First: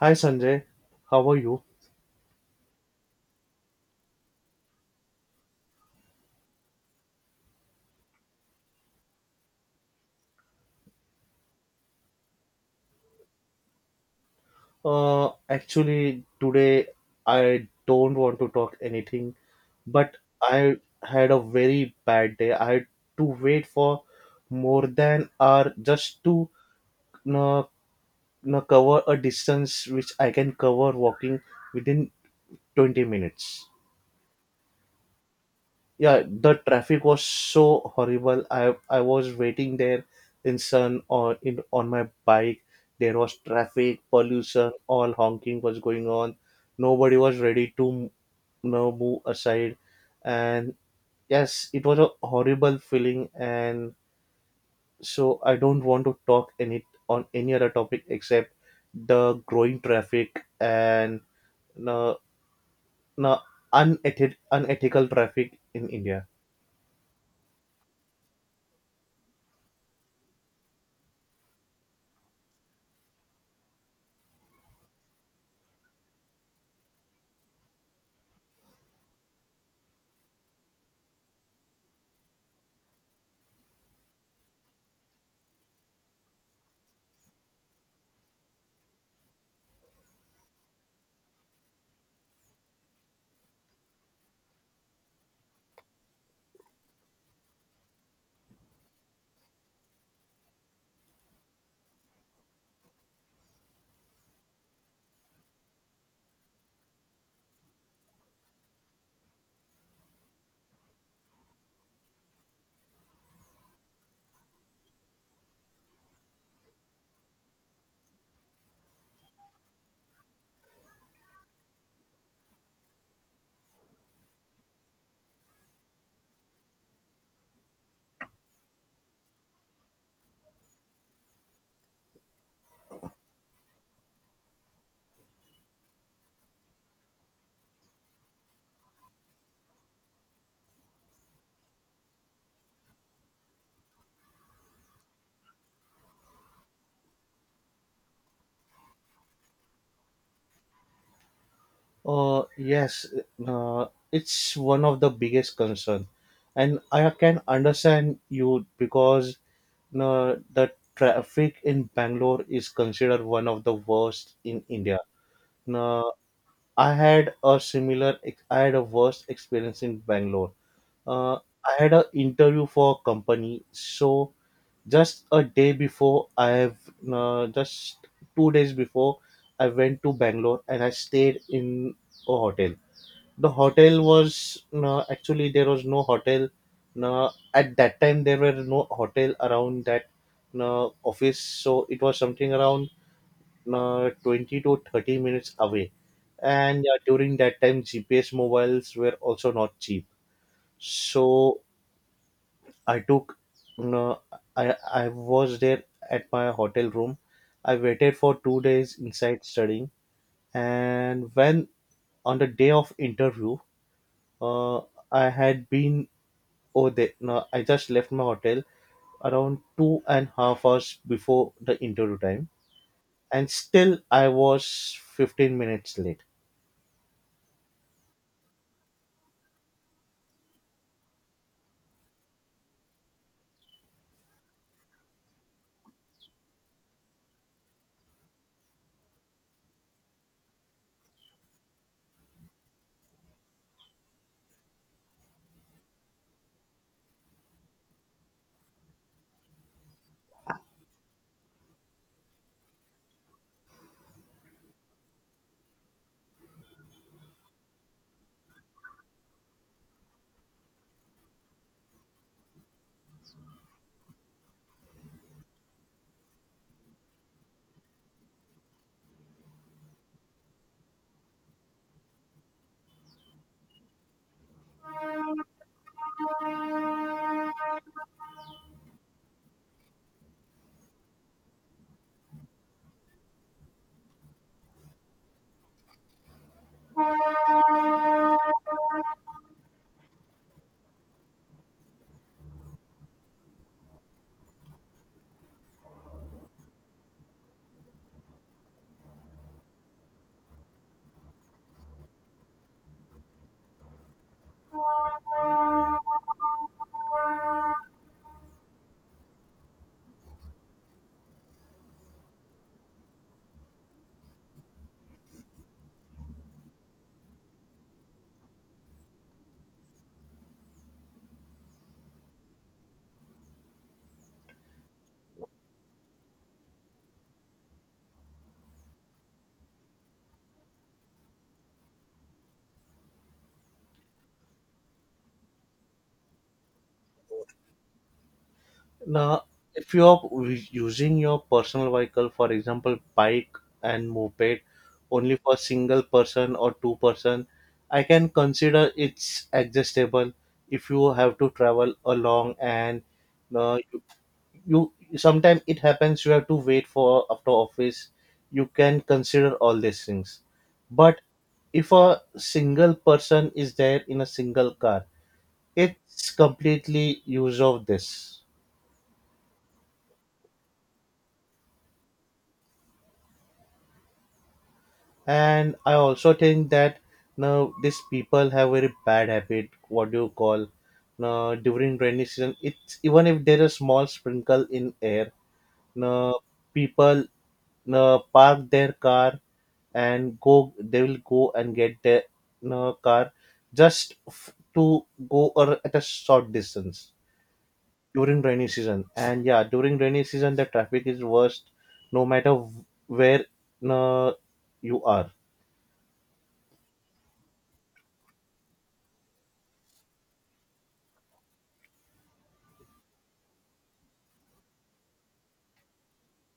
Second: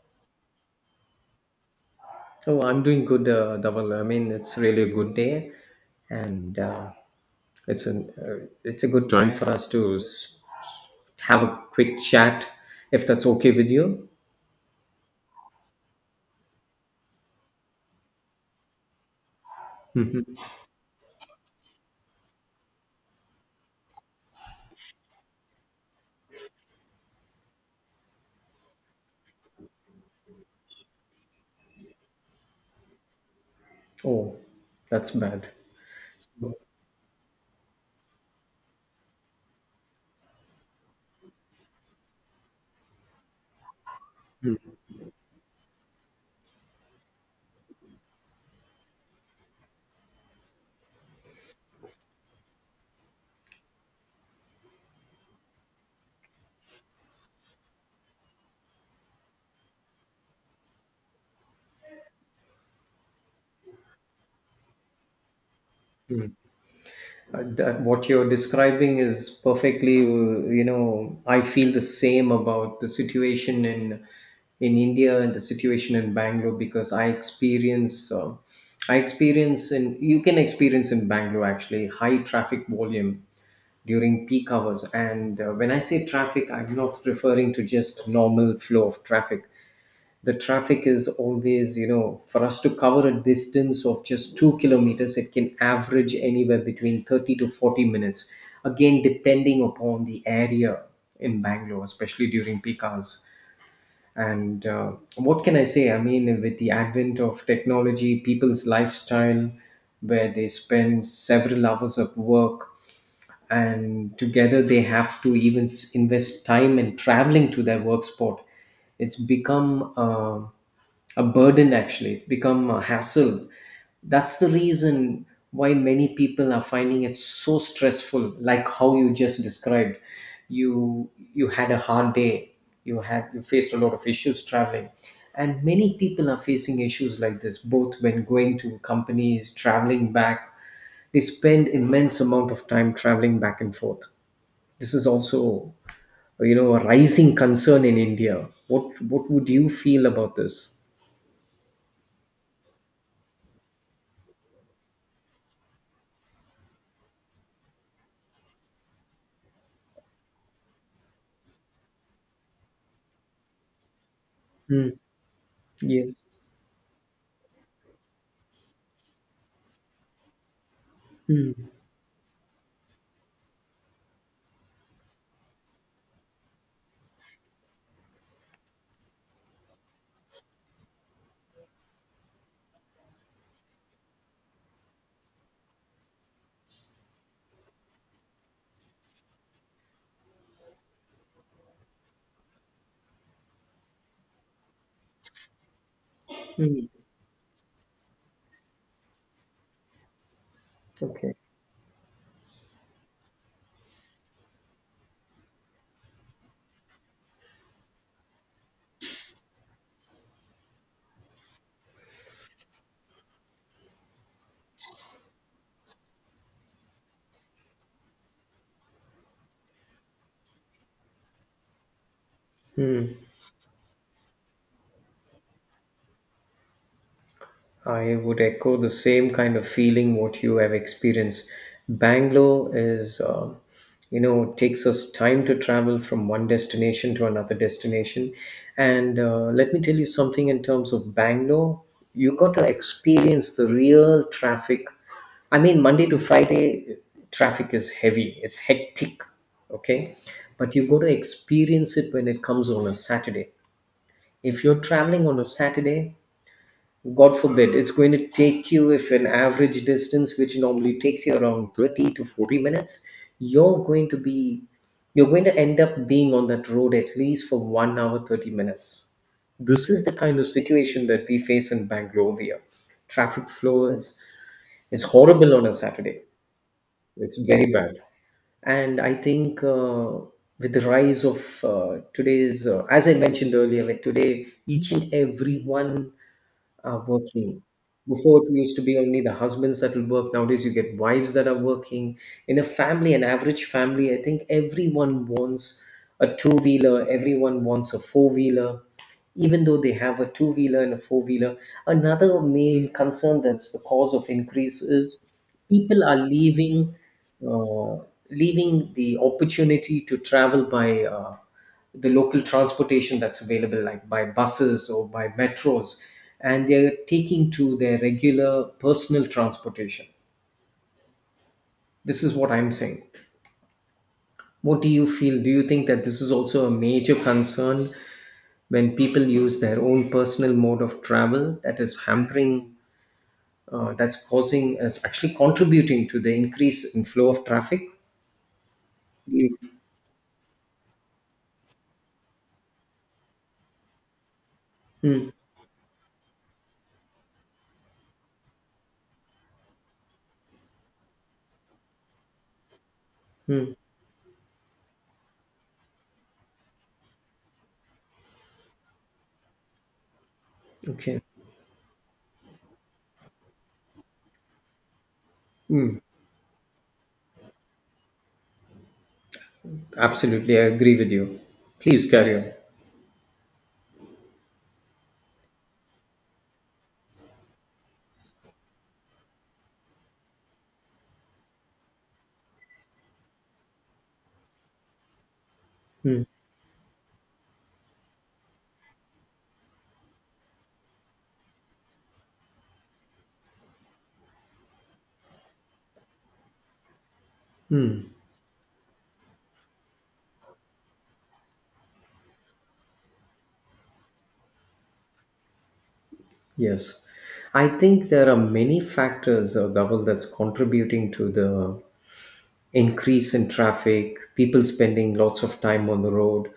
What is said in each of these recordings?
Hi Sanjay, how are you? Oh, I'm doing good, Dhaval. I mean, it's really a good day, and it's a good time for us to have a quick chat, if that's okay with you. Actually, today I don't want to talk anything, but I had a very bad day. I had to wait for more than hour just to uh, cover a distance which I can cover walking within 20 minutes. Oh, that's bad. Yeah, So, the traffic was so horrible. I was waiting there in sun or in on my bike. There was traffic pollution, all honking was going on, nobody was ready to move aside, and yes, it was a horrible feeling. And so I don't want to talk any on any other topic except the growing traffic and you know, you know, unethical traffic in India. What you're describing is perfectly, I feel the same about the situation in India and the situation in Bangalore because I experience. I experience in You can experience in Bangalore actually high traffic volume during peak hours. And when I say traffic, I'm not referring to just normal flow of traffic. The traffic is always, you know, for us to cover a distance of just 2 km, it can average anywhere between 30 to 40 minutes. Again, depending upon the area in Bangalore, especially during peak hours. And what can I say? I mean, with the advent of technology, people's lifestyle, where they spend several hours of work and together they have to even invest time and traveling to their work spot, it's become a burden. Actually, it's become a hassle. That's the reason why many people are finding it so stressful, like how you just described. You had a hard day, you faced a lot of issues traveling, and many people are facing issues like this, both when going to companies, traveling back. They spend immense amount of time traveling back and forth. This is also, you know, a rising concern in India. What would you feel about this? Yes, it's one of the biggest concern, and I can understand you because the traffic in Bangalore is considered one of the worst in Mm, India. yeah, Uh, I had a worst experience in Bangalore. Uh, mm, I had an interview for a company, so just a day before, I have just 2 days before, I went to Bangalore and I stayed in a hotel. The hotel was no, actually there was no hotel, no, at that time there were no hotel around that, no, office. So it was something around, no, 20 to 30 minutes away. And mm. During that time, GPS mobiles were also not cheap. Okay. So I took, no, I was there at my hotel room. I waited for 2 days inside studying. And when on the day of interview, uh, I had been oh, they, no, I just left my hotel around 2.5 hours before the interview time, Hmm. and still I was 15 minutes late. I would echo the same kind of feeling what you have experienced. Bangalore is, you know, takes us time to travel from one destination to another destination. And let me tell you something in terms of Bangalore, you got to experience the real traffic. I mean, Monday to Friday, traffic is heavy, it's hectic, okay? But you got to experience it when it comes on a Saturday. If you're traveling on a Saturday, God forbid, it's going to take you, if an average distance, which normally takes you around 30 to 40 minutes, you're going to be, you're going to end up being on that road at least for 1 hour, 30 minutes. This is the kind of situation that we face in Bangalore here. Traffic flow is horrible on a Saturday. It's very bad. And I think with the rise of as I mentioned earlier, like today, each and everyone are working. Before it used to be only the husbands that will work. Nowadays, you get wives that are working. In a family, an average family, I think everyone wants a two wheeler, everyone wants a four wheeler. Even though they have a two wheeler and a four wheeler, another main concern that's the cause of increase is people are uh, leaving the opportunity to travel by. The local transportation that's available, like by buses or by metros, and they're taking to their regular personal transportation. This is what I'm saying. What do you feel? Do you think that this is also a major concern when people use their own personal mode of travel that is hampering, that's actually contributing to the increase in flow of traffic? Now, you- if you are using your personal vehicle, for example, bike and moped, Hmm. only for single person or two person, I can consider it's adjustable if you have to travel along. And Hmm. uh, you, sometimes it happens you have to wait for after office, you can consider all these things. But Okay. if a single person is there in a single car, Hmm. it's completely use of this. Absolutely, I agree with you. Please carry on. And I also think that now these people have very bad habit, what do you call, now during rainy season, it's even if there is small sprinkle in air, Hmm. now people now park their car and go, they will go and get their car just to go or at a short distance Hmm. during rainy season. And yeah, during rainy season the traffic is worst no matter where uh, you are. Yes, I think there are many factors, Dhaval, that's contributing to the increase in traffic, people spending lots of time on the road.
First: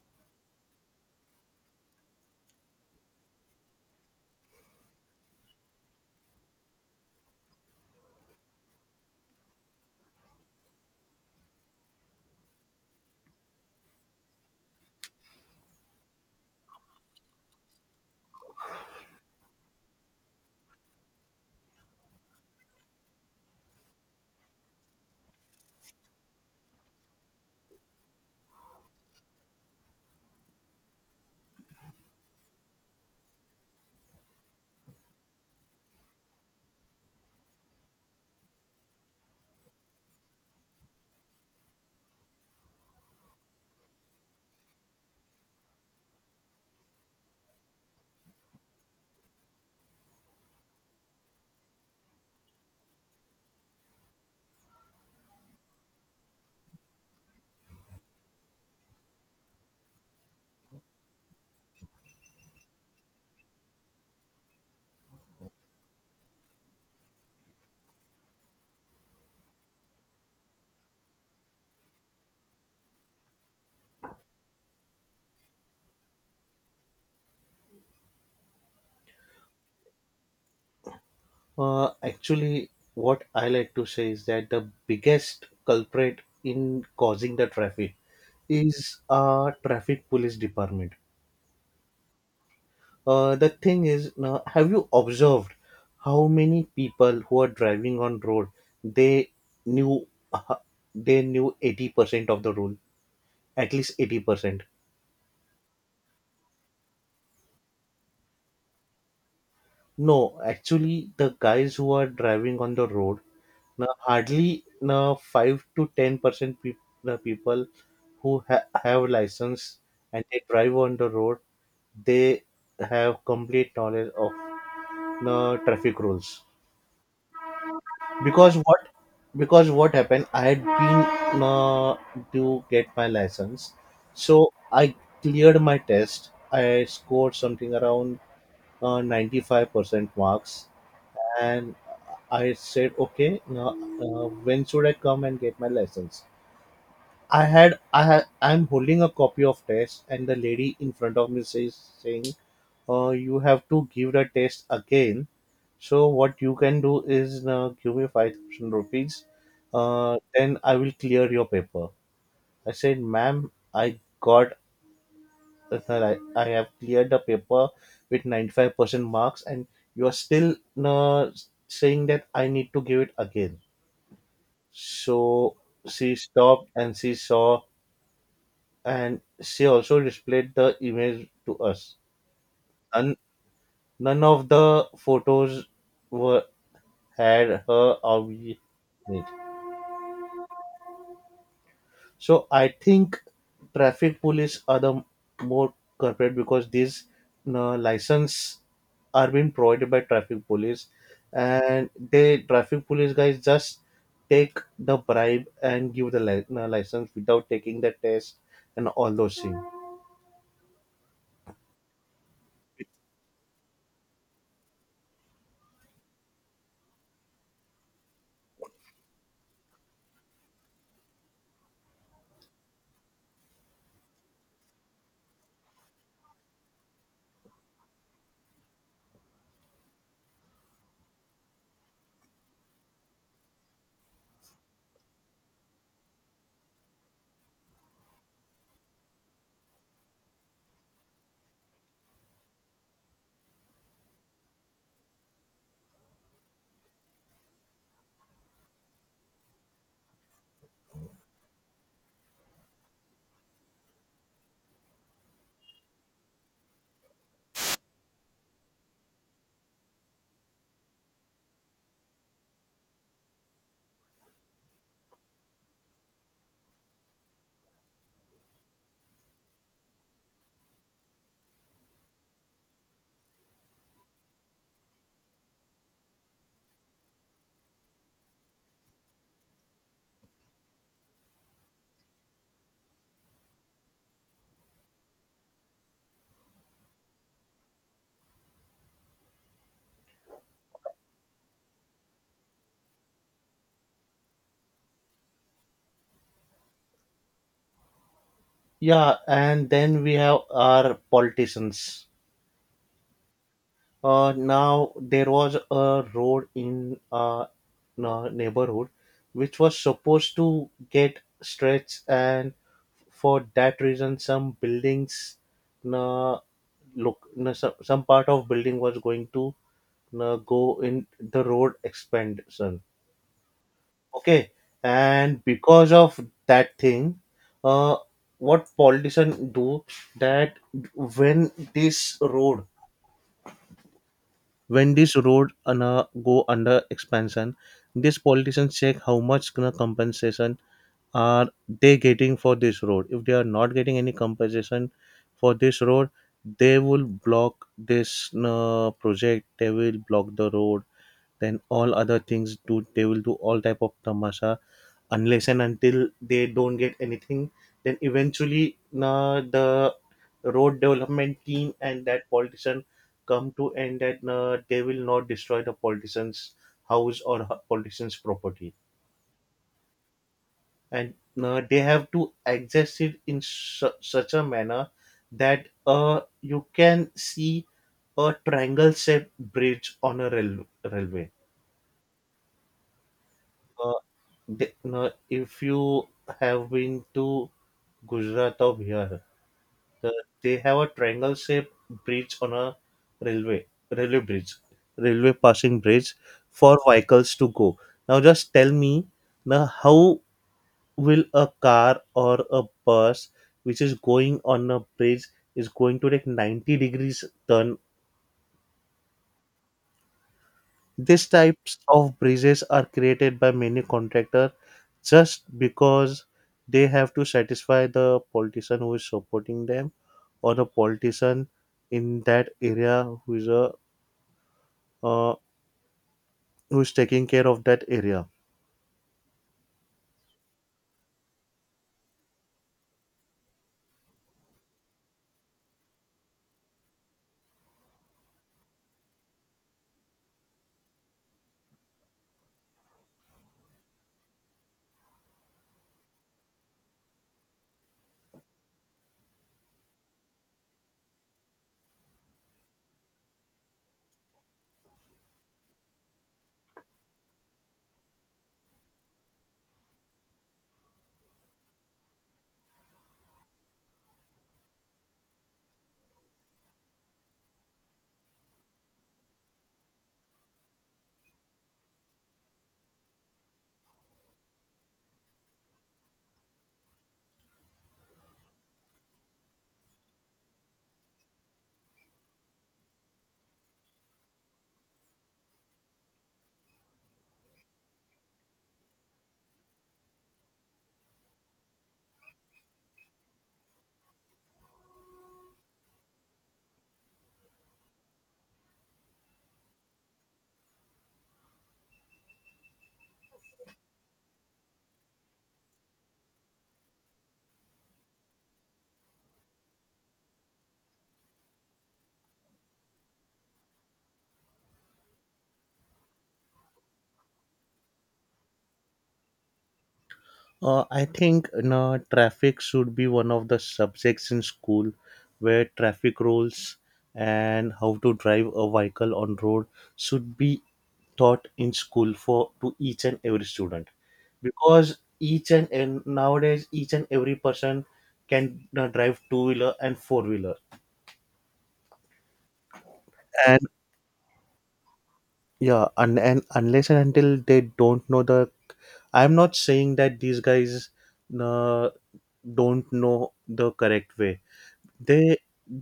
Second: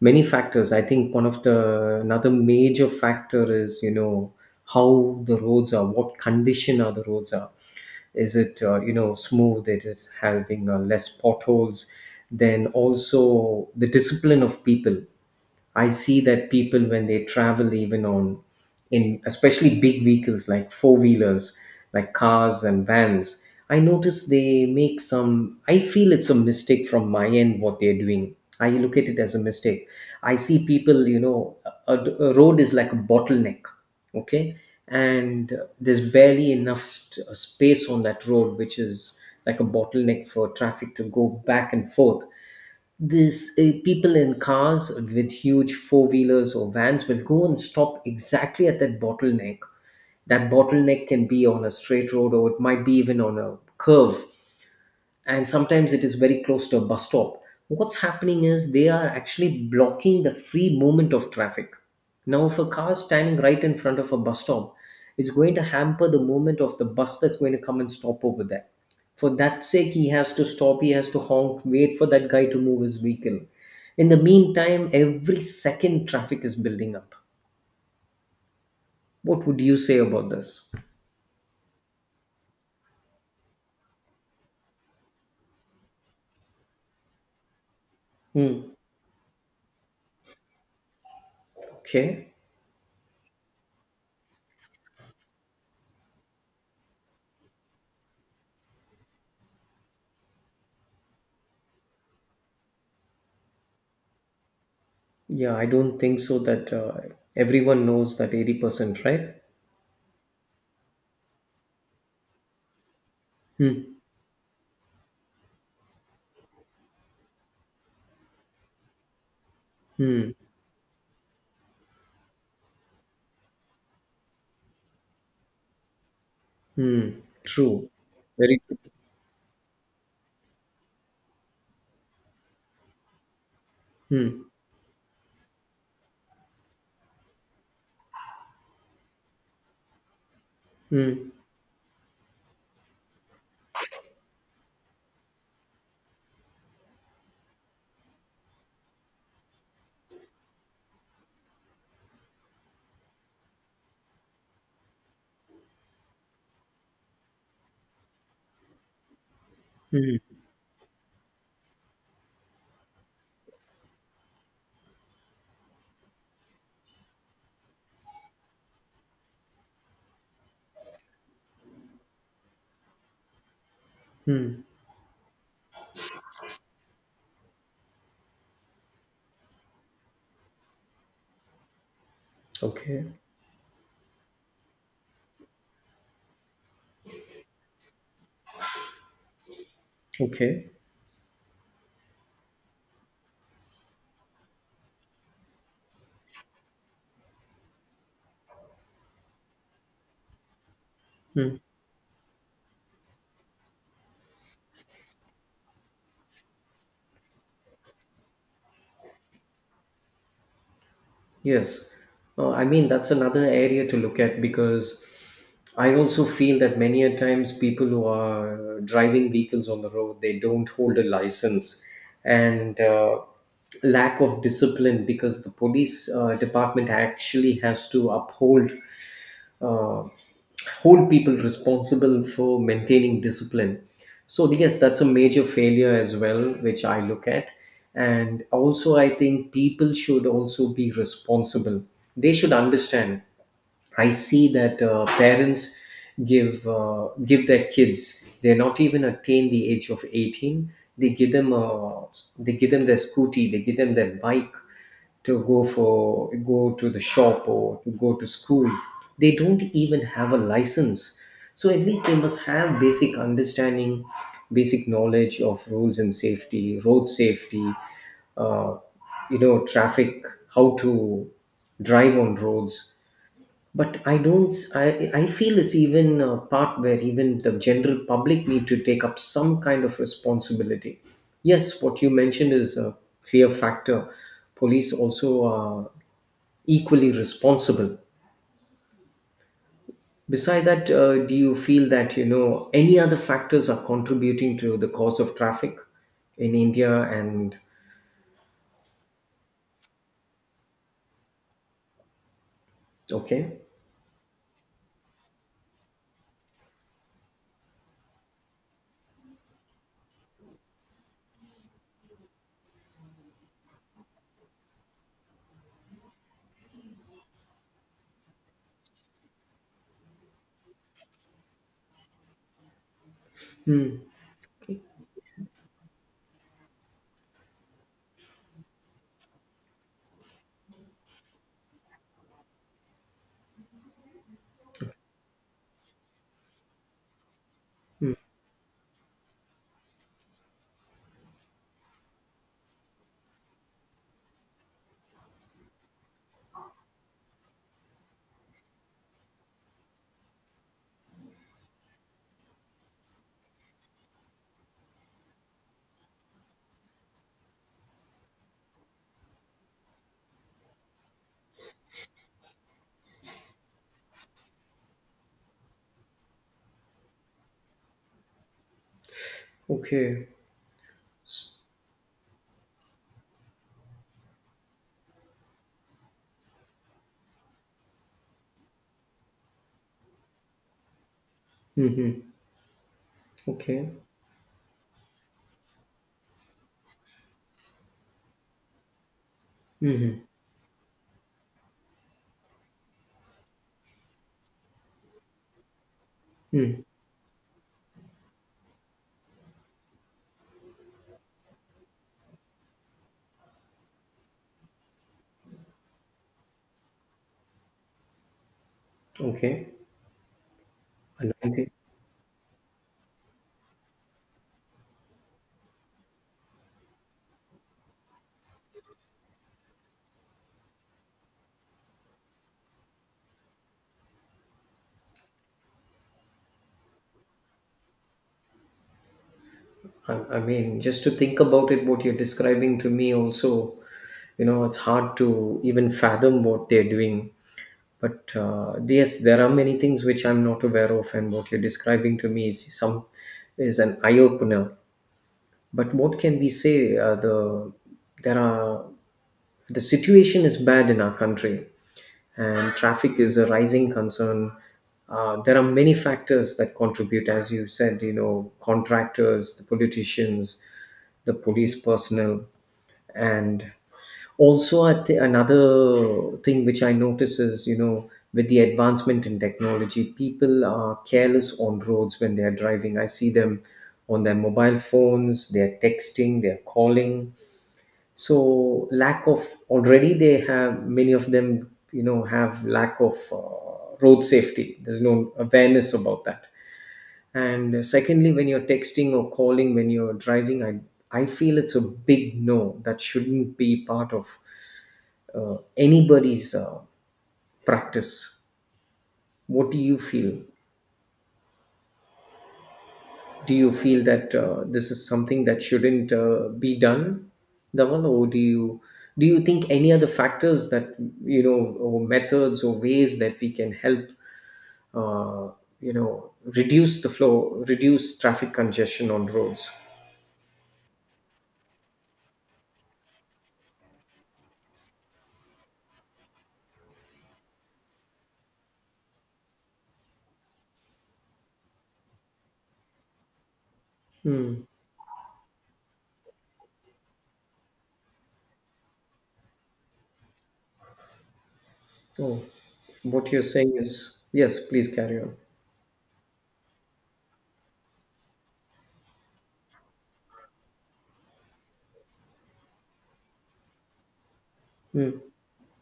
Many factors. I think one of the another major factor is, you know, how the roads are, what condition are the roads are. Is it smooth? It is having less potholes. Then also the discipline of people. I see that people when they travel, even on, in especially big vehicles like four wheelers, like cars and vans, I notice they make some I feel it's a mistake from my end what they're doing. I look at it as a mistake. I see people, you know, a road is like a bottleneck, okay? And there's barely enough space on that road, which is like a bottleneck for traffic to go back and forth. These people in cars with huge four wheelers or vans will go and stop exactly at that bottleneck. That bottleneck can be on a straight road or it might be even on a curve, and sometimes it is very close to a bus stop. What's happening is they are actually blocking the free movement of traffic. Now if a car is standing right in front of a bus stop, it's going to hamper the movement of the bus that's going to come and stop over there. For that sake, he has to stop, he has to honk, wait for that guy to move his vehicle. In the meantime, every second traffic is building up. What would you say about this? Actually, what I like to say is that the biggest culprit in causing the traffic Hmm. is traffic police department. Okay. The thing is, now, have you observed how many people who are driving on road, they knew, uh, 80% of the rule, at least 80%. Yeah, I don't think so that everyone knows that 80%, right? No, actually, the guys who are driving on the road, Hmm. now hardly now 5 to 10 percent peop the people who have license and Hmm. they drive on the road, they have complete knowledge of the traffic rules. Hmm. True. because Very good. what because what happened, I had been to get my license. So Hmm. I cleared my test. I scored something around 95% marks. Hmm. And I said, okay, now, when should I come and get my license? I had i had I'm holding a copy of test and the lady in front of me says, saying, you have to give the test again. So what you can do is, give me 5,000 rupees. Then I will clear your paper. I said, ma'am, I got, I have cleared the paper with 95% marks, and you are still uh, saying that I need to give it again. Hmm. So she stopped and she saw, and she also displayed the image to us. Okay. None, none of the photos were had her away. Okay. So I think traffic police are the more corporate, because these license are being provided by traffic police, Hmm. and they, traffic police guys just take the bribe and give the license without taking the test and all those things. Yes. I mean, that's another area to look at because I also feel that many a times people who are driving vehicles on the road, they don't hold a license, and lack of discipline because the police department actually has to uphold uh, hold people responsible for maintaining discipline. So yes, that's a major failure as well, which I look at. And also, I think people should also be responsible. They should understand, I see that parents give their kids, they're not even attain the age of 18, they give them they give them their scooty, they give them their bike to go to the shop or to go to school. They don't even have a license. So at least they must have basic understanding, basic knowledge of rules and safety, road safety, uh, traffic, how to drive on roads. But I don't I feel it's even a part where even the general public need to take up some kind of responsibility. Yes, what you mentioned is a clear factor. Police also are equally responsible. Beside that, do you feel that, you know, any other factors are contributing to the cause of traffic in India and? Yeah, and then we have our politicians. Okay. Now there was a road in a neighborhood which was supposed to get stretched, and for that reason, some buildings, uh, some part of building was going to go in the road expansion. Hmm. Okay, and because of that thing, uh, what politician do, that when this road go under expansion, these politicians check how much gonna compensation are they getting for this road. If they are not getting any compensation for this road, they will block this project. They will block the road. Then all other things do. They will do all type of tamasha unless and until they don't get anything. Then eventually the road development team and that politician come to end that they will not destroy the politician's house or politician's property. Okay. And they have to adjust it in such a manner that you can see a triangle shaped bridge on a railway. Hmm. Hmm. Okay. Uh, if you have been to Gujarat or Bihar, Hmm. the, Hmm. they have a triangle shaped bridge on a railway, railway bridge, railway passing bridge for Hmm. vehicles to go. Now, just tell me now how will a car or a bus which is going on a bridge is going to take 90 degrees turn? Okay. These And types of bridges are created by many contractors just because they have to satisfy the politician who is supporting them, or the politician in that area who is a uh, who's taking care of that area. I mean, just to think about it, what you're describing to me also, you know, it's hard to even fathom what they're doing. But yes, there are many things which I'm not aware of, and what you're describing to me is some is an eye opener. But what can we say? There are, the situation is bad in our country, and traffic is a rising concern. There are many factors that contribute, as you said. You know, contractors, the politicians, the police personnel, and also I think another thing which I notice is, you know, with the advancement in technology, people are careless on roads. When they are driving, I see them on their mobile phones, they're texting, they're calling. So lack of, already they have, many of them, you know, have lack of road safety. There's no awareness about that. And secondly, when you're texting or calling when you're driving, I feel it's a big no, that shouldn't be part of anybody's practice. What do you feel? Do you feel that this is something that shouldn't be done, Dhaval? Or do you think any other factors that, you know, or methods or ways that we can help, uh, you know, reduce the flow reduce traffic congestion on roads? I think, you know, traffic should be one of the subjects in school where traffic rules and how to drive a vehicle on road should be taught in school for to each and every student, Hmm. because each and nowadays each and every person can drive two wheeler and four wheeler. Oh, what you're And saying is yes. Please carry on. yeah, and unless and until they don't know the, I'm not saying that these guys uh, don't know the correct way, Hmm. they,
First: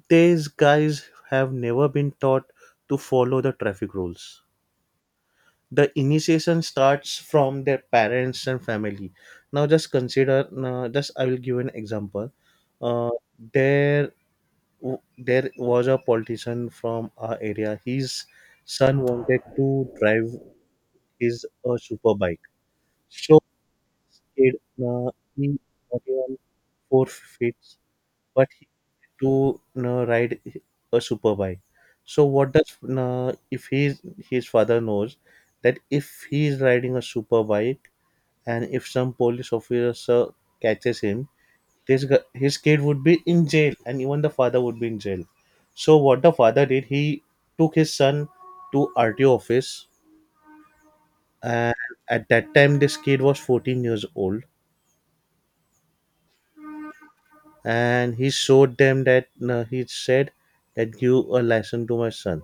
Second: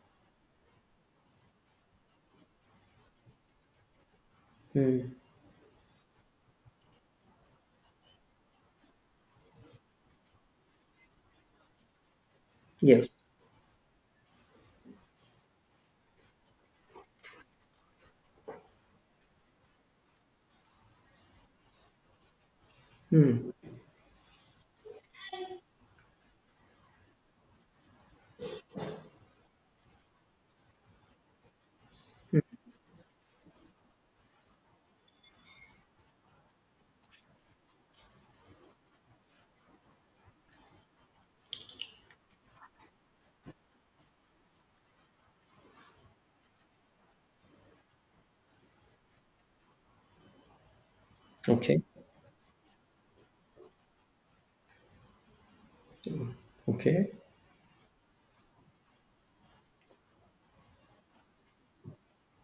these guys have never been taught to follow the traffic rules. Hmm. The initiation starts from their parents and family. Now just consider, just I will give an example. uh, Yes. there there was a politician from our area. His son wanted to drive his super bike. So Hmm. kid, uh, he, not even 4 feet, but to, you know, ride a super bike. So what does, you know, if he's, his father knows that if he is riding a super bike and if some police officer catches him, this his kid would be in jail and even the father would be in jail. So what the father did, he took his son to RTO office. And Okay. at that time this kid was 14 years old, Okay. and he showed them that he said that give a lesson to my son.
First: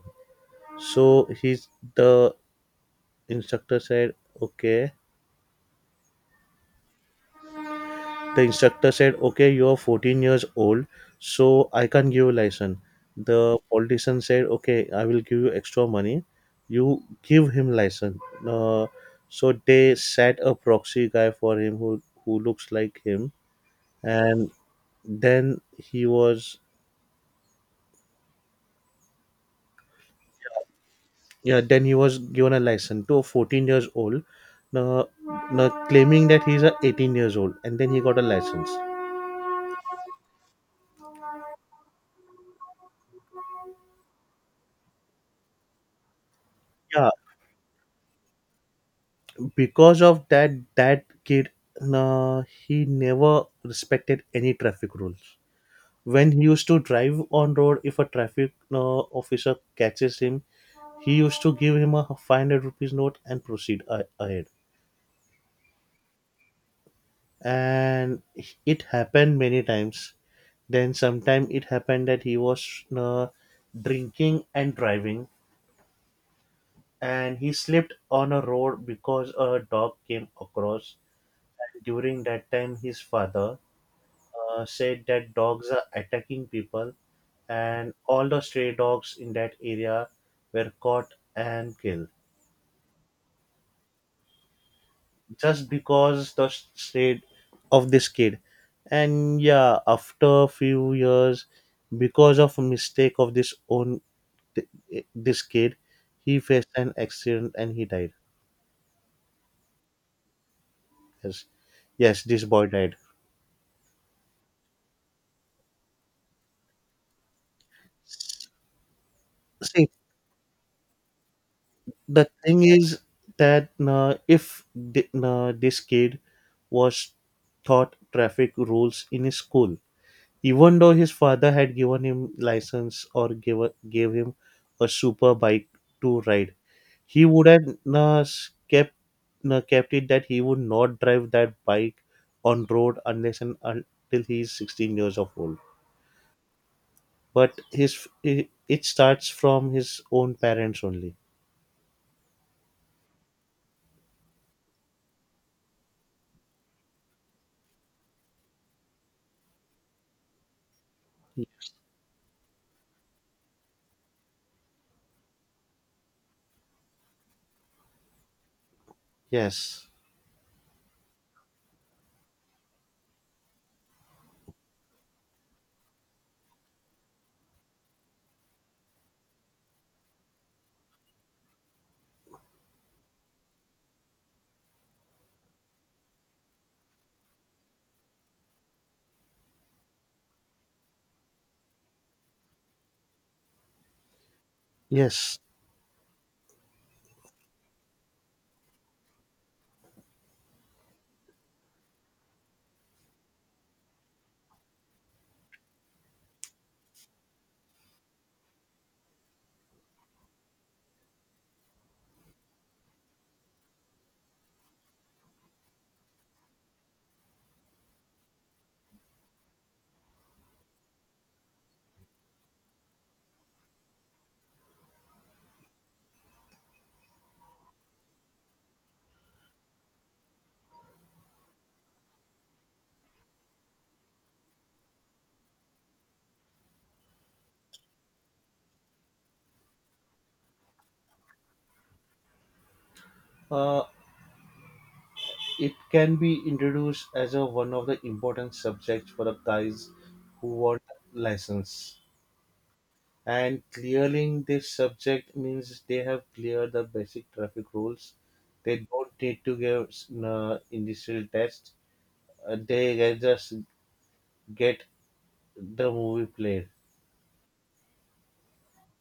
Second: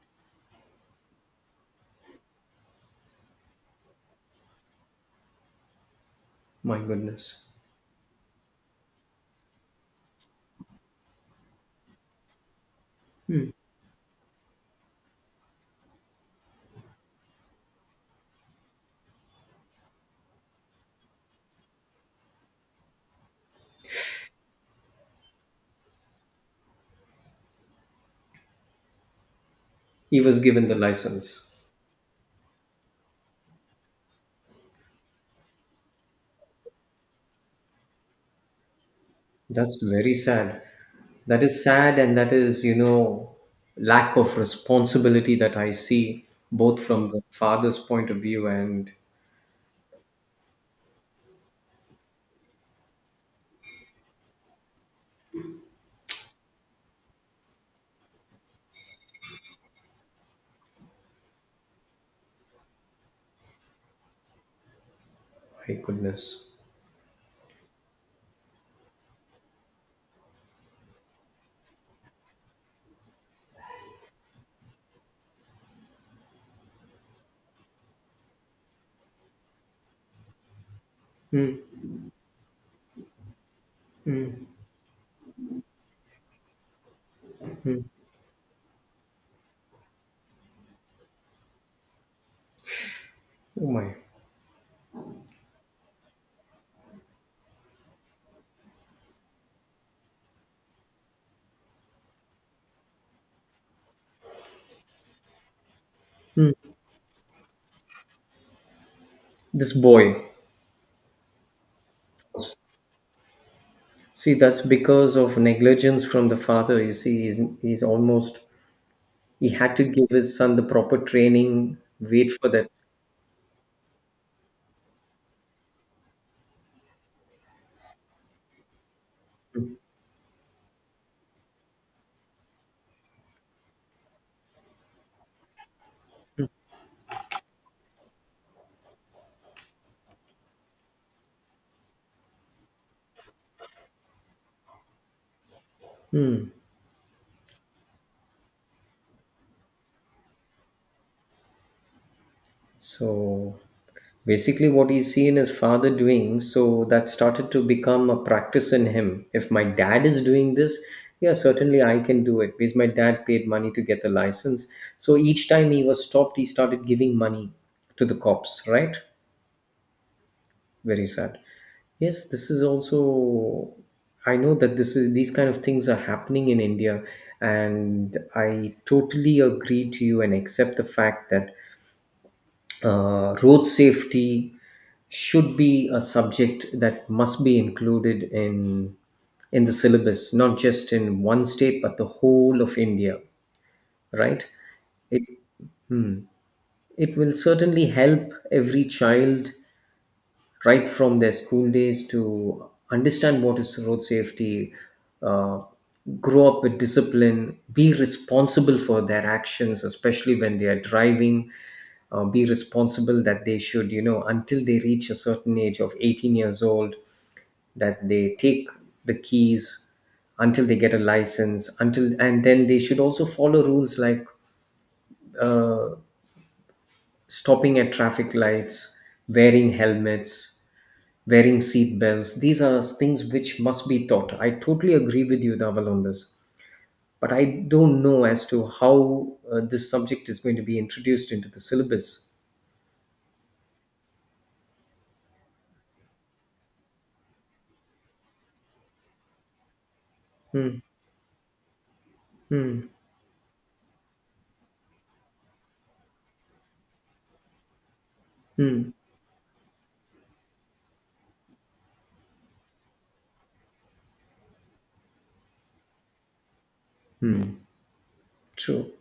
So he's, the instructor said, okay. My goodness. The instructor said, okay, you're 14 years old, so I can't give you license. The politician said, okay, I will give you extra money. You give him license. Uh, so they set a proxy guy for him who looks like him, and then he was, He was given the license. yeah, then he was given a license to a 14 years old, claiming that he's a 18 years old, and then he got a license. That's very sad. That is sad, and that is, you know, lack of responsibility that I see both Yeah, from the father's point of view and because of that kid, he never respected any traffic rules. When he used to drive on road, if a traffic officer catches him, he used to give him a 500 rupees note and proceed ahead. my goodness. And it happened many times. Then sometime it happened that he was drinking and driving, and he slipped on a road because a dog came across. Hmm. During that time his father Hmm. Said that dogs are attacking people, Hmm. and all the stray dogs in that area were caught and killed Oh my. just because the state of this kid. And yeah, after a few years, because of a mistake of this own, this kid, he Hmm. faced an accident and he died. This boy. Yes, yes, this boy died. See, that's because of negligence from the father. You see, he's almost, he had to See, give his son the proper training, the wait for thing that. is that if this kid was taught traffic rules in his school, even though his father had given him license or gave, gave him a super bike to ride, he would have uh, s- kept kept it that he would not drive that bike on road unless and until he is 16 years of old. Hmm. But his, it starts from his own parents only. So basically, what he's seen his father doing, so that started to become a practice in him. If my dad is doing this, yeah, certainly I can do it, because my dad paid money to get the license. So each time he was stopped, he started giving money to the cops, right? Yes. Very sad. Yes, this is also. I know that this is, these kind of things are happening in India, and I totally agree to you and accept the fact that road safety should be a subject that must be included in the syllabus, not just in one state but the whole of India, right? It, Yes. hmm, it will certainly help every child right from their school days to understand what is road safety, uh, grow up with discipline, be responsible for their actions, especially when they are driving. Be responsible that they should, you know, until they reach a certain age of 18 years old, that they take the keys until they get a license, until and then they should also follow rules like stopping at traffic lights, wearing helmets, wearing seat belts. These are things which must be taught. I totally agree with you, Naval, on this. But I don't know as to how this subject is going to be introduced into the syllabus. Uh, it can be introduced as a, one of the important subjects for the guys who Hmm, want license. hmm, And clearing this subject means they have cleared the basic traffic rules. They hmm. don't need to give initial test. They can just get the movie played. True.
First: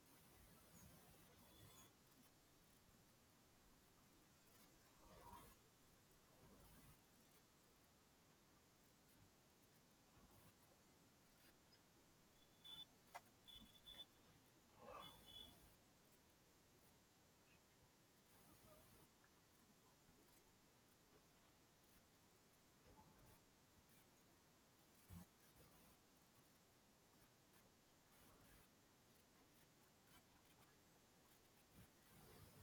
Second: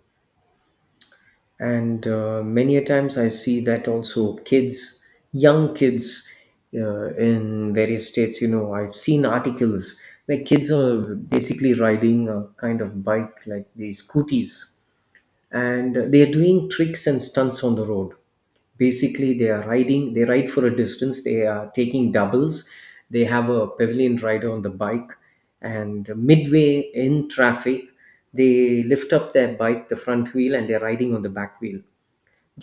And many a times I see that also kids, young kids in various states, you know, I've seen articles where kids are basically riding a kind of bike like these scooties, and they're doing tricks and stunts on the road. Basically, they are riding, they ride for a distance, they are taking doubles, they have a pavilion rider on the bike, and midway in traffic they lift up their bike, the front wheel, and they're riding on the back wheel.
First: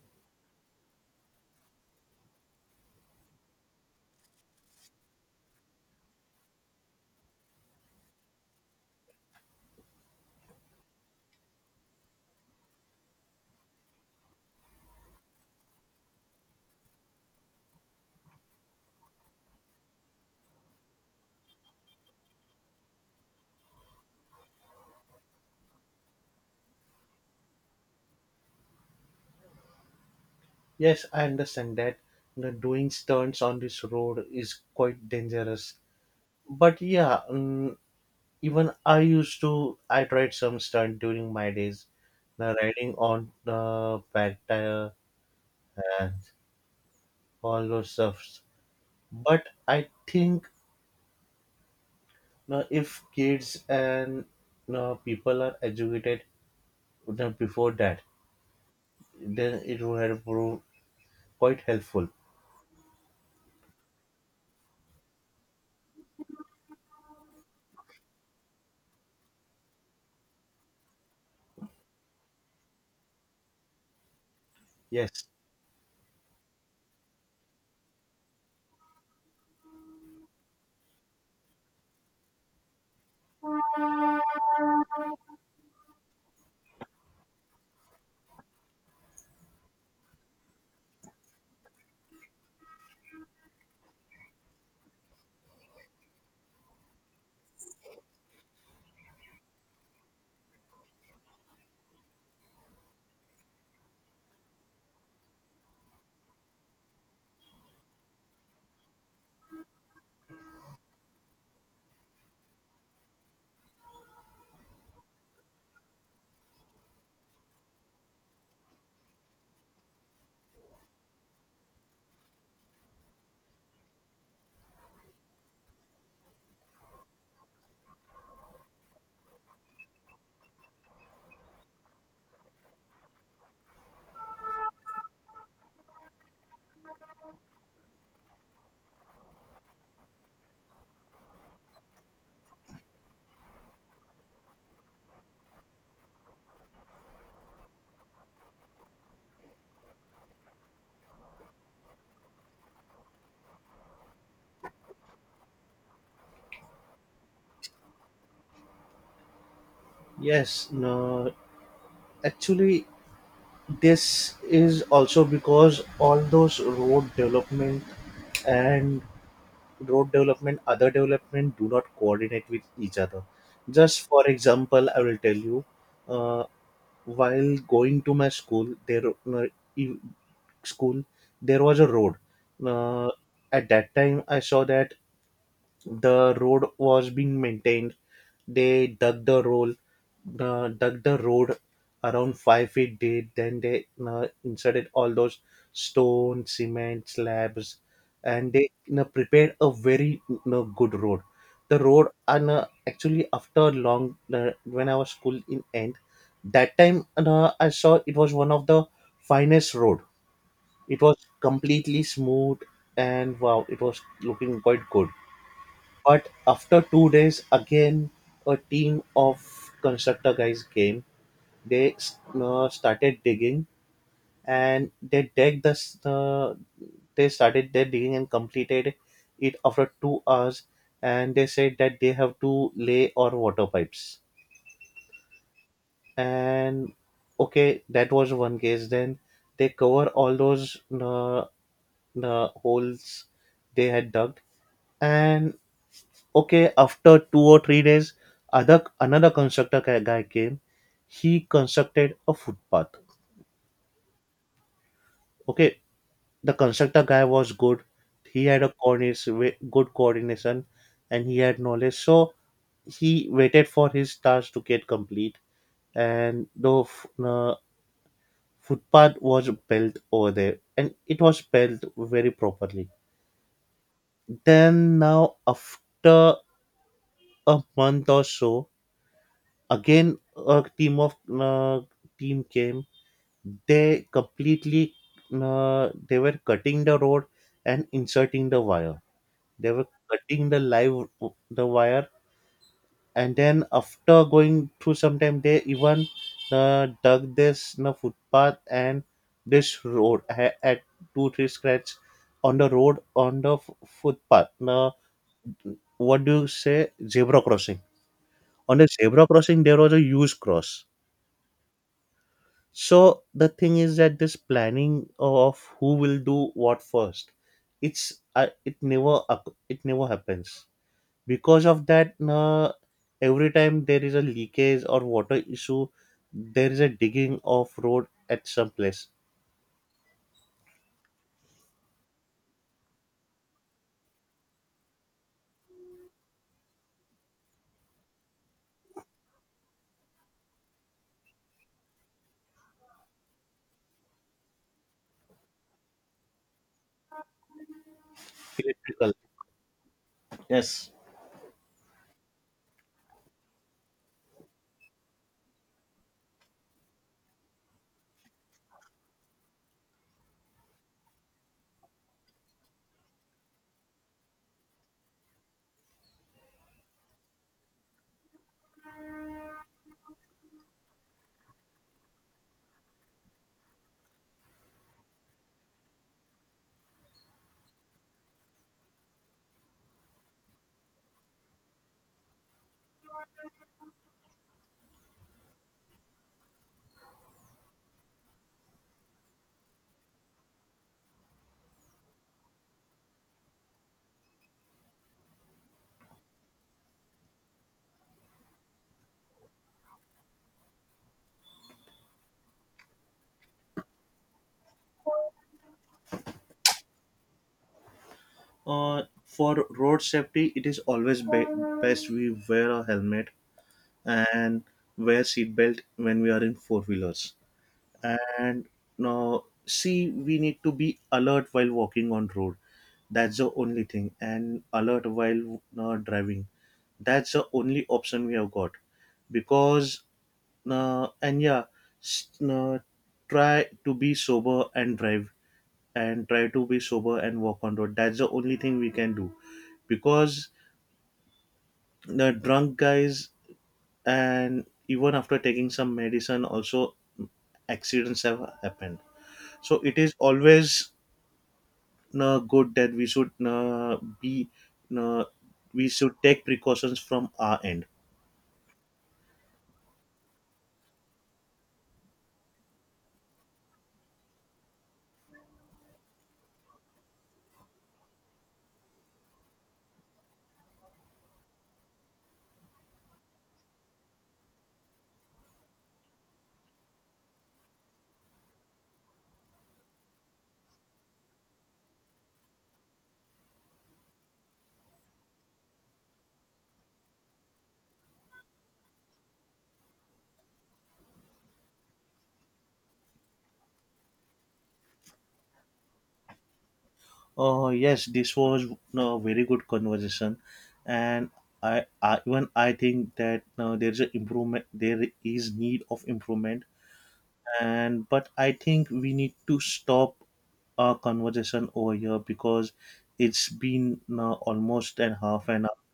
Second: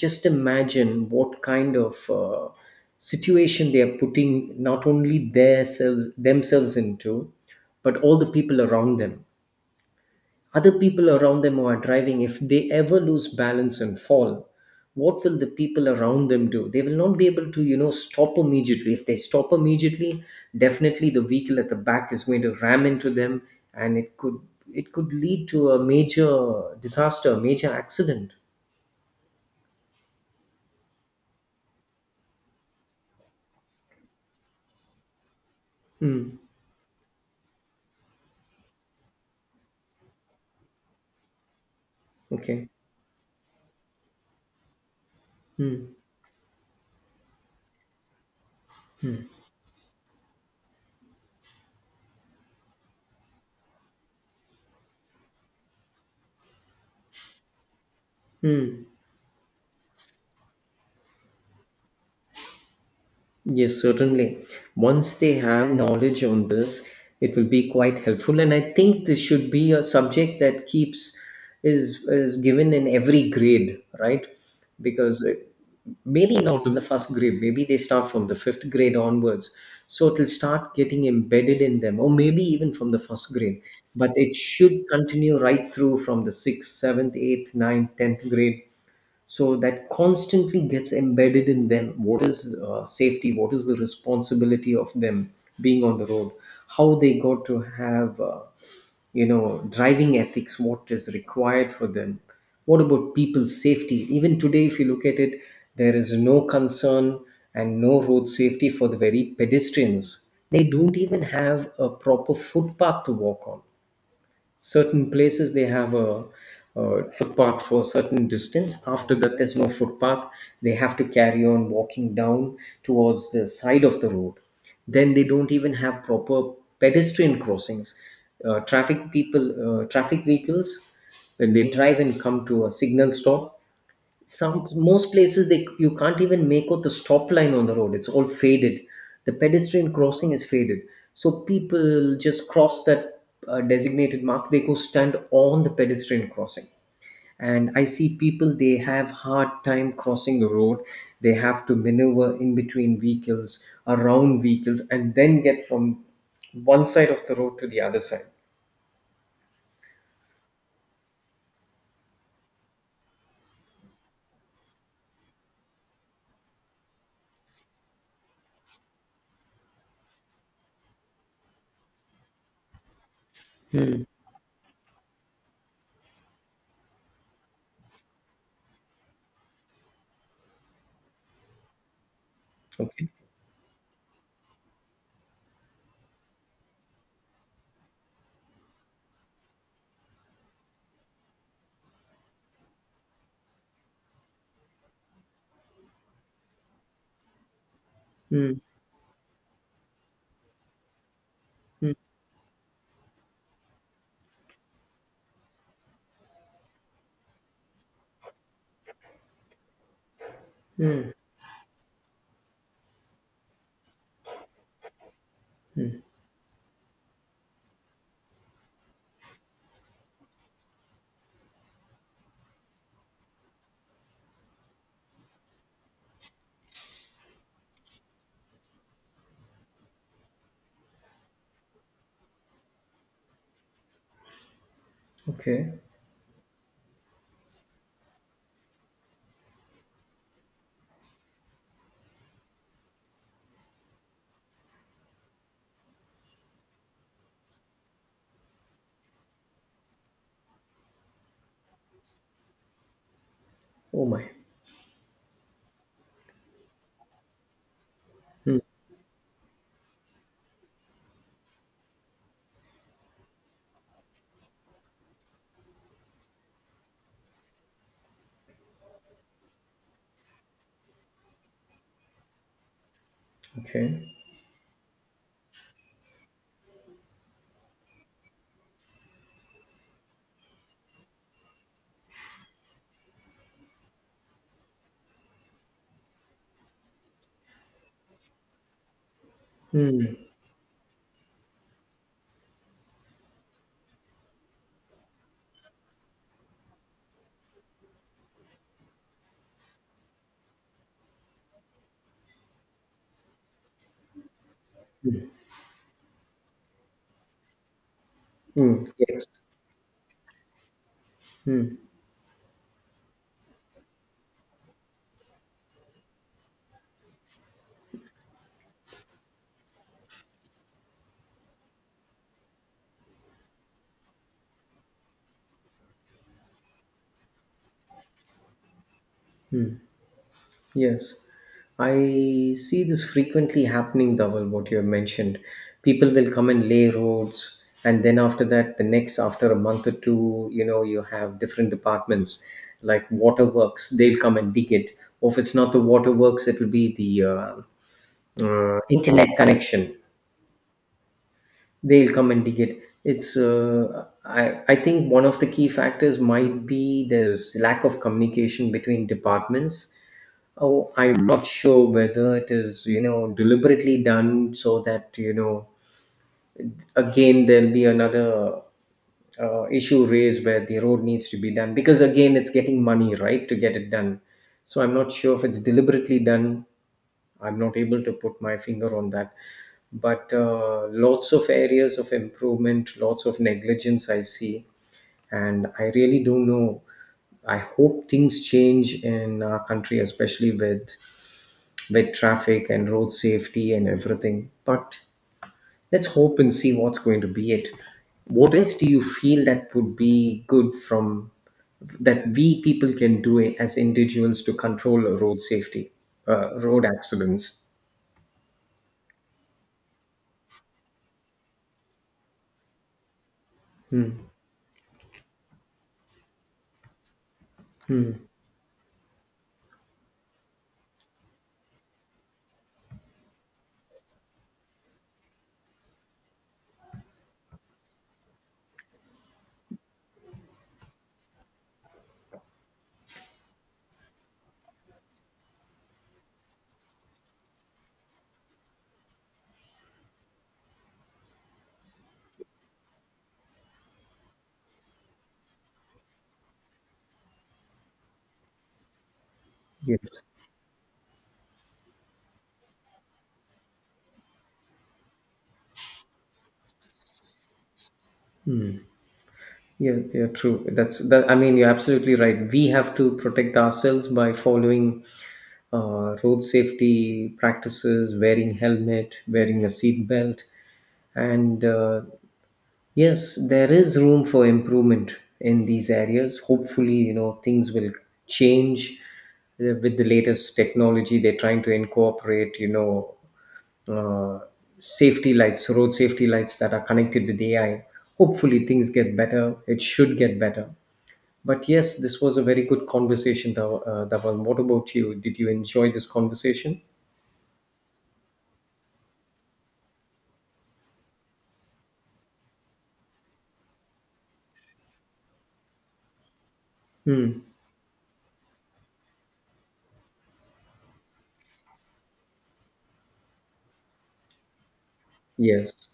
Just imagine what kind of situation they are putting not only their selves, themselves into, but all the people around them, other people around them who are driving. If they ever lose balance and fall, what will the people around them do? They will not be able to, you know, stop immediately. If they stop immediately, definitely the vehicle at the back is going to ram into them, and it could, it could lead to a major disaster, major accident. Yes, I understand that. The doing stunts on this road is quite dangerous. Hmm. But even I used to, I tried some stunt during my days, the Okay. riding on the back tire Hmm. and all those stuffs. But I think if kids and people are educated before that, Hmm. then it would have proved quite helpful. Yes, certainly. Once they have knowledge on this, it will be quite helpful. And I think this should be a subject that keeps is given in every grade, right? Yes, Because it, maybe not in the first grade, maybe they start from the fifth grade onwards. So it'll start getting embedded in them, or maybe even from the first grade. But it should continue right through from the sixth, seventh, eighth, ninth, tenth grade, so that constantly gets embedded in them what is safety, what is the responsibility of them being on the road, how they got to have, you know, driving ethics, what is required for them, what about people's safety. Even today if you look at it, there is no concern and no road safety for the very pedestrians. They don't even have a proper footpath to walk on. Certain places they have a footpath for a certain distance, after that there's no footpath, they have to carry on walking down towards the side of the road. Then they don't even have proper pedestrian crossings. Traffic people, traffic vehicles, when they drive and come to a signal stop, some most places they, you can't even make out the stop line on the road, it's all faded, the pedestrian crossing is faded, so people just cross that designated mark, they go stand on the pedestrian crossing. And I see people, they have hard time crossing the road, they have to maneuver in between vehicles, around vehicles, and then get from one side of the road to the other side. yes. No, actually, this is also because all those road development and road development other development do not coordinate with each other. Just for example I will tell you, uh, while going to my school there, uh, e- school, there was a road, uh, Okay. at that time I saw that the road was being maintained. They dug the road around 5 feet deep. Then they inserted all those stone, cement slabs, and Hmm. they, prepared a very, good road. The road, and actually after long, when I was school in end, that time and, I saw it was one of the finest road. It was completely smooth and wow, it was looking quite good. But after 2 days, again a team of constructor guys came. They started digging and they started their digging and completed it after 2 hours. And they said that they have to lay or water pipes. Okay. And okay, that was one case. Then they cover all those holes they had dug, and okay, after 2 or 3 days, other another constructor guy came. He constructed a footpath. Oh my. Okay, the constructor guy was good. He Hmm. had a coordination good coordination, and he had knowledge, so he waited for his task to get complete, and uh, footpath was built over there, and it was built very properly. Okay. Then now after a month or so, again a team of uh, team came. They completely, they were cutting the road and inserting the wire. They were Hmm. cutting the live, the wire. And then after going through some time, they even dug this footpath, and this road had 2 3 scratch on the road, on the footpath, uh, what do you say, zebra crossing. On Hmm. the Yes. zebra crossing there was a huge cross. Hmm. So the thing is that this planning of who will do what first, it's it never happens. Because of that, every time there is a leakage or water issue, there is a digging of road at some place. Yes, I see this frequently happening, Dhaval, what you have mentioned. People will come and lay roads, and then after that, the next, after a month or two, you know, you have different departments like waterworks, they'll come and dig it. Or if it's not the waterworks, it will be the Electrical. internet connection, they'll come and dig it. It's, uh, I think one of the key factors might be there's lack of communication between departments. Oh, I'm not sure whether it is, you know, deliberately done, so that, you know, again there'll be another issue raised where the road needs to be done, because again it's getting money, right, to get it done. So I'm not sure if it's deliberately done. I'm not able to put my finger on that. But lots of areas of improvement, lots of negligence I see, and I really don't know. I hope things change in our country, especially with traffic and road safety and everything. But let's hope and see what's going to be it. What else do you feel that would be good from that we people can do as individuals to control road safety, road accidents? For road safety, it is always best we wear a helmet and wear seatbelt when we are in four wheelers. And now see, we need to be alert while walking on road. That's the only thing, and alert while driving. That's the only option we have got. Because and yeah, s- uh, try to be sober and drive, and try to be sober and walk on road. That's the only thing we can do, because the drunk guys, and even after taking some medicine also, accidents have happened. So it is Yes. always good that we should be, uh, we should take precautions from our end. Yeah, yeah, true. That's that. I mean, you're absolutely right. We have to protect ourselves by following road safety practices, wearing helmet, wearing a seat belt, and yes, there is room for improvement in these areas. Hopefully, you know, things will change with the latest technology. They're trying to incorporate, you know, uh, safety lights, road safety lights that are connected with AI. Hopefully, things get better. It should get better. But yes, this was a very good conversation, Dhawan. What about you? Did you enjoy this conversation? Oh yes, this was a very good conversation, and I even I think that there is an improvement. There is need of improvement, Hmm. and but I think we need to stop our conversation over here because it's been almost an half an hour, Yes,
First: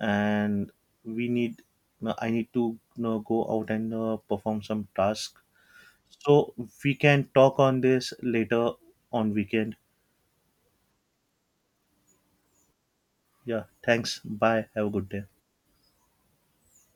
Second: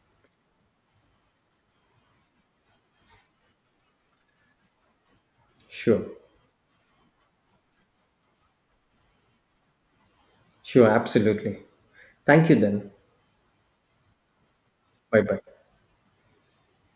and we need. I need to you go out and perform some tasks. sure. So we can talk on this later on weekend. Sure, absolutely. Thank you then. Yeah, thanks. Bye. Have a good Bye day. bye.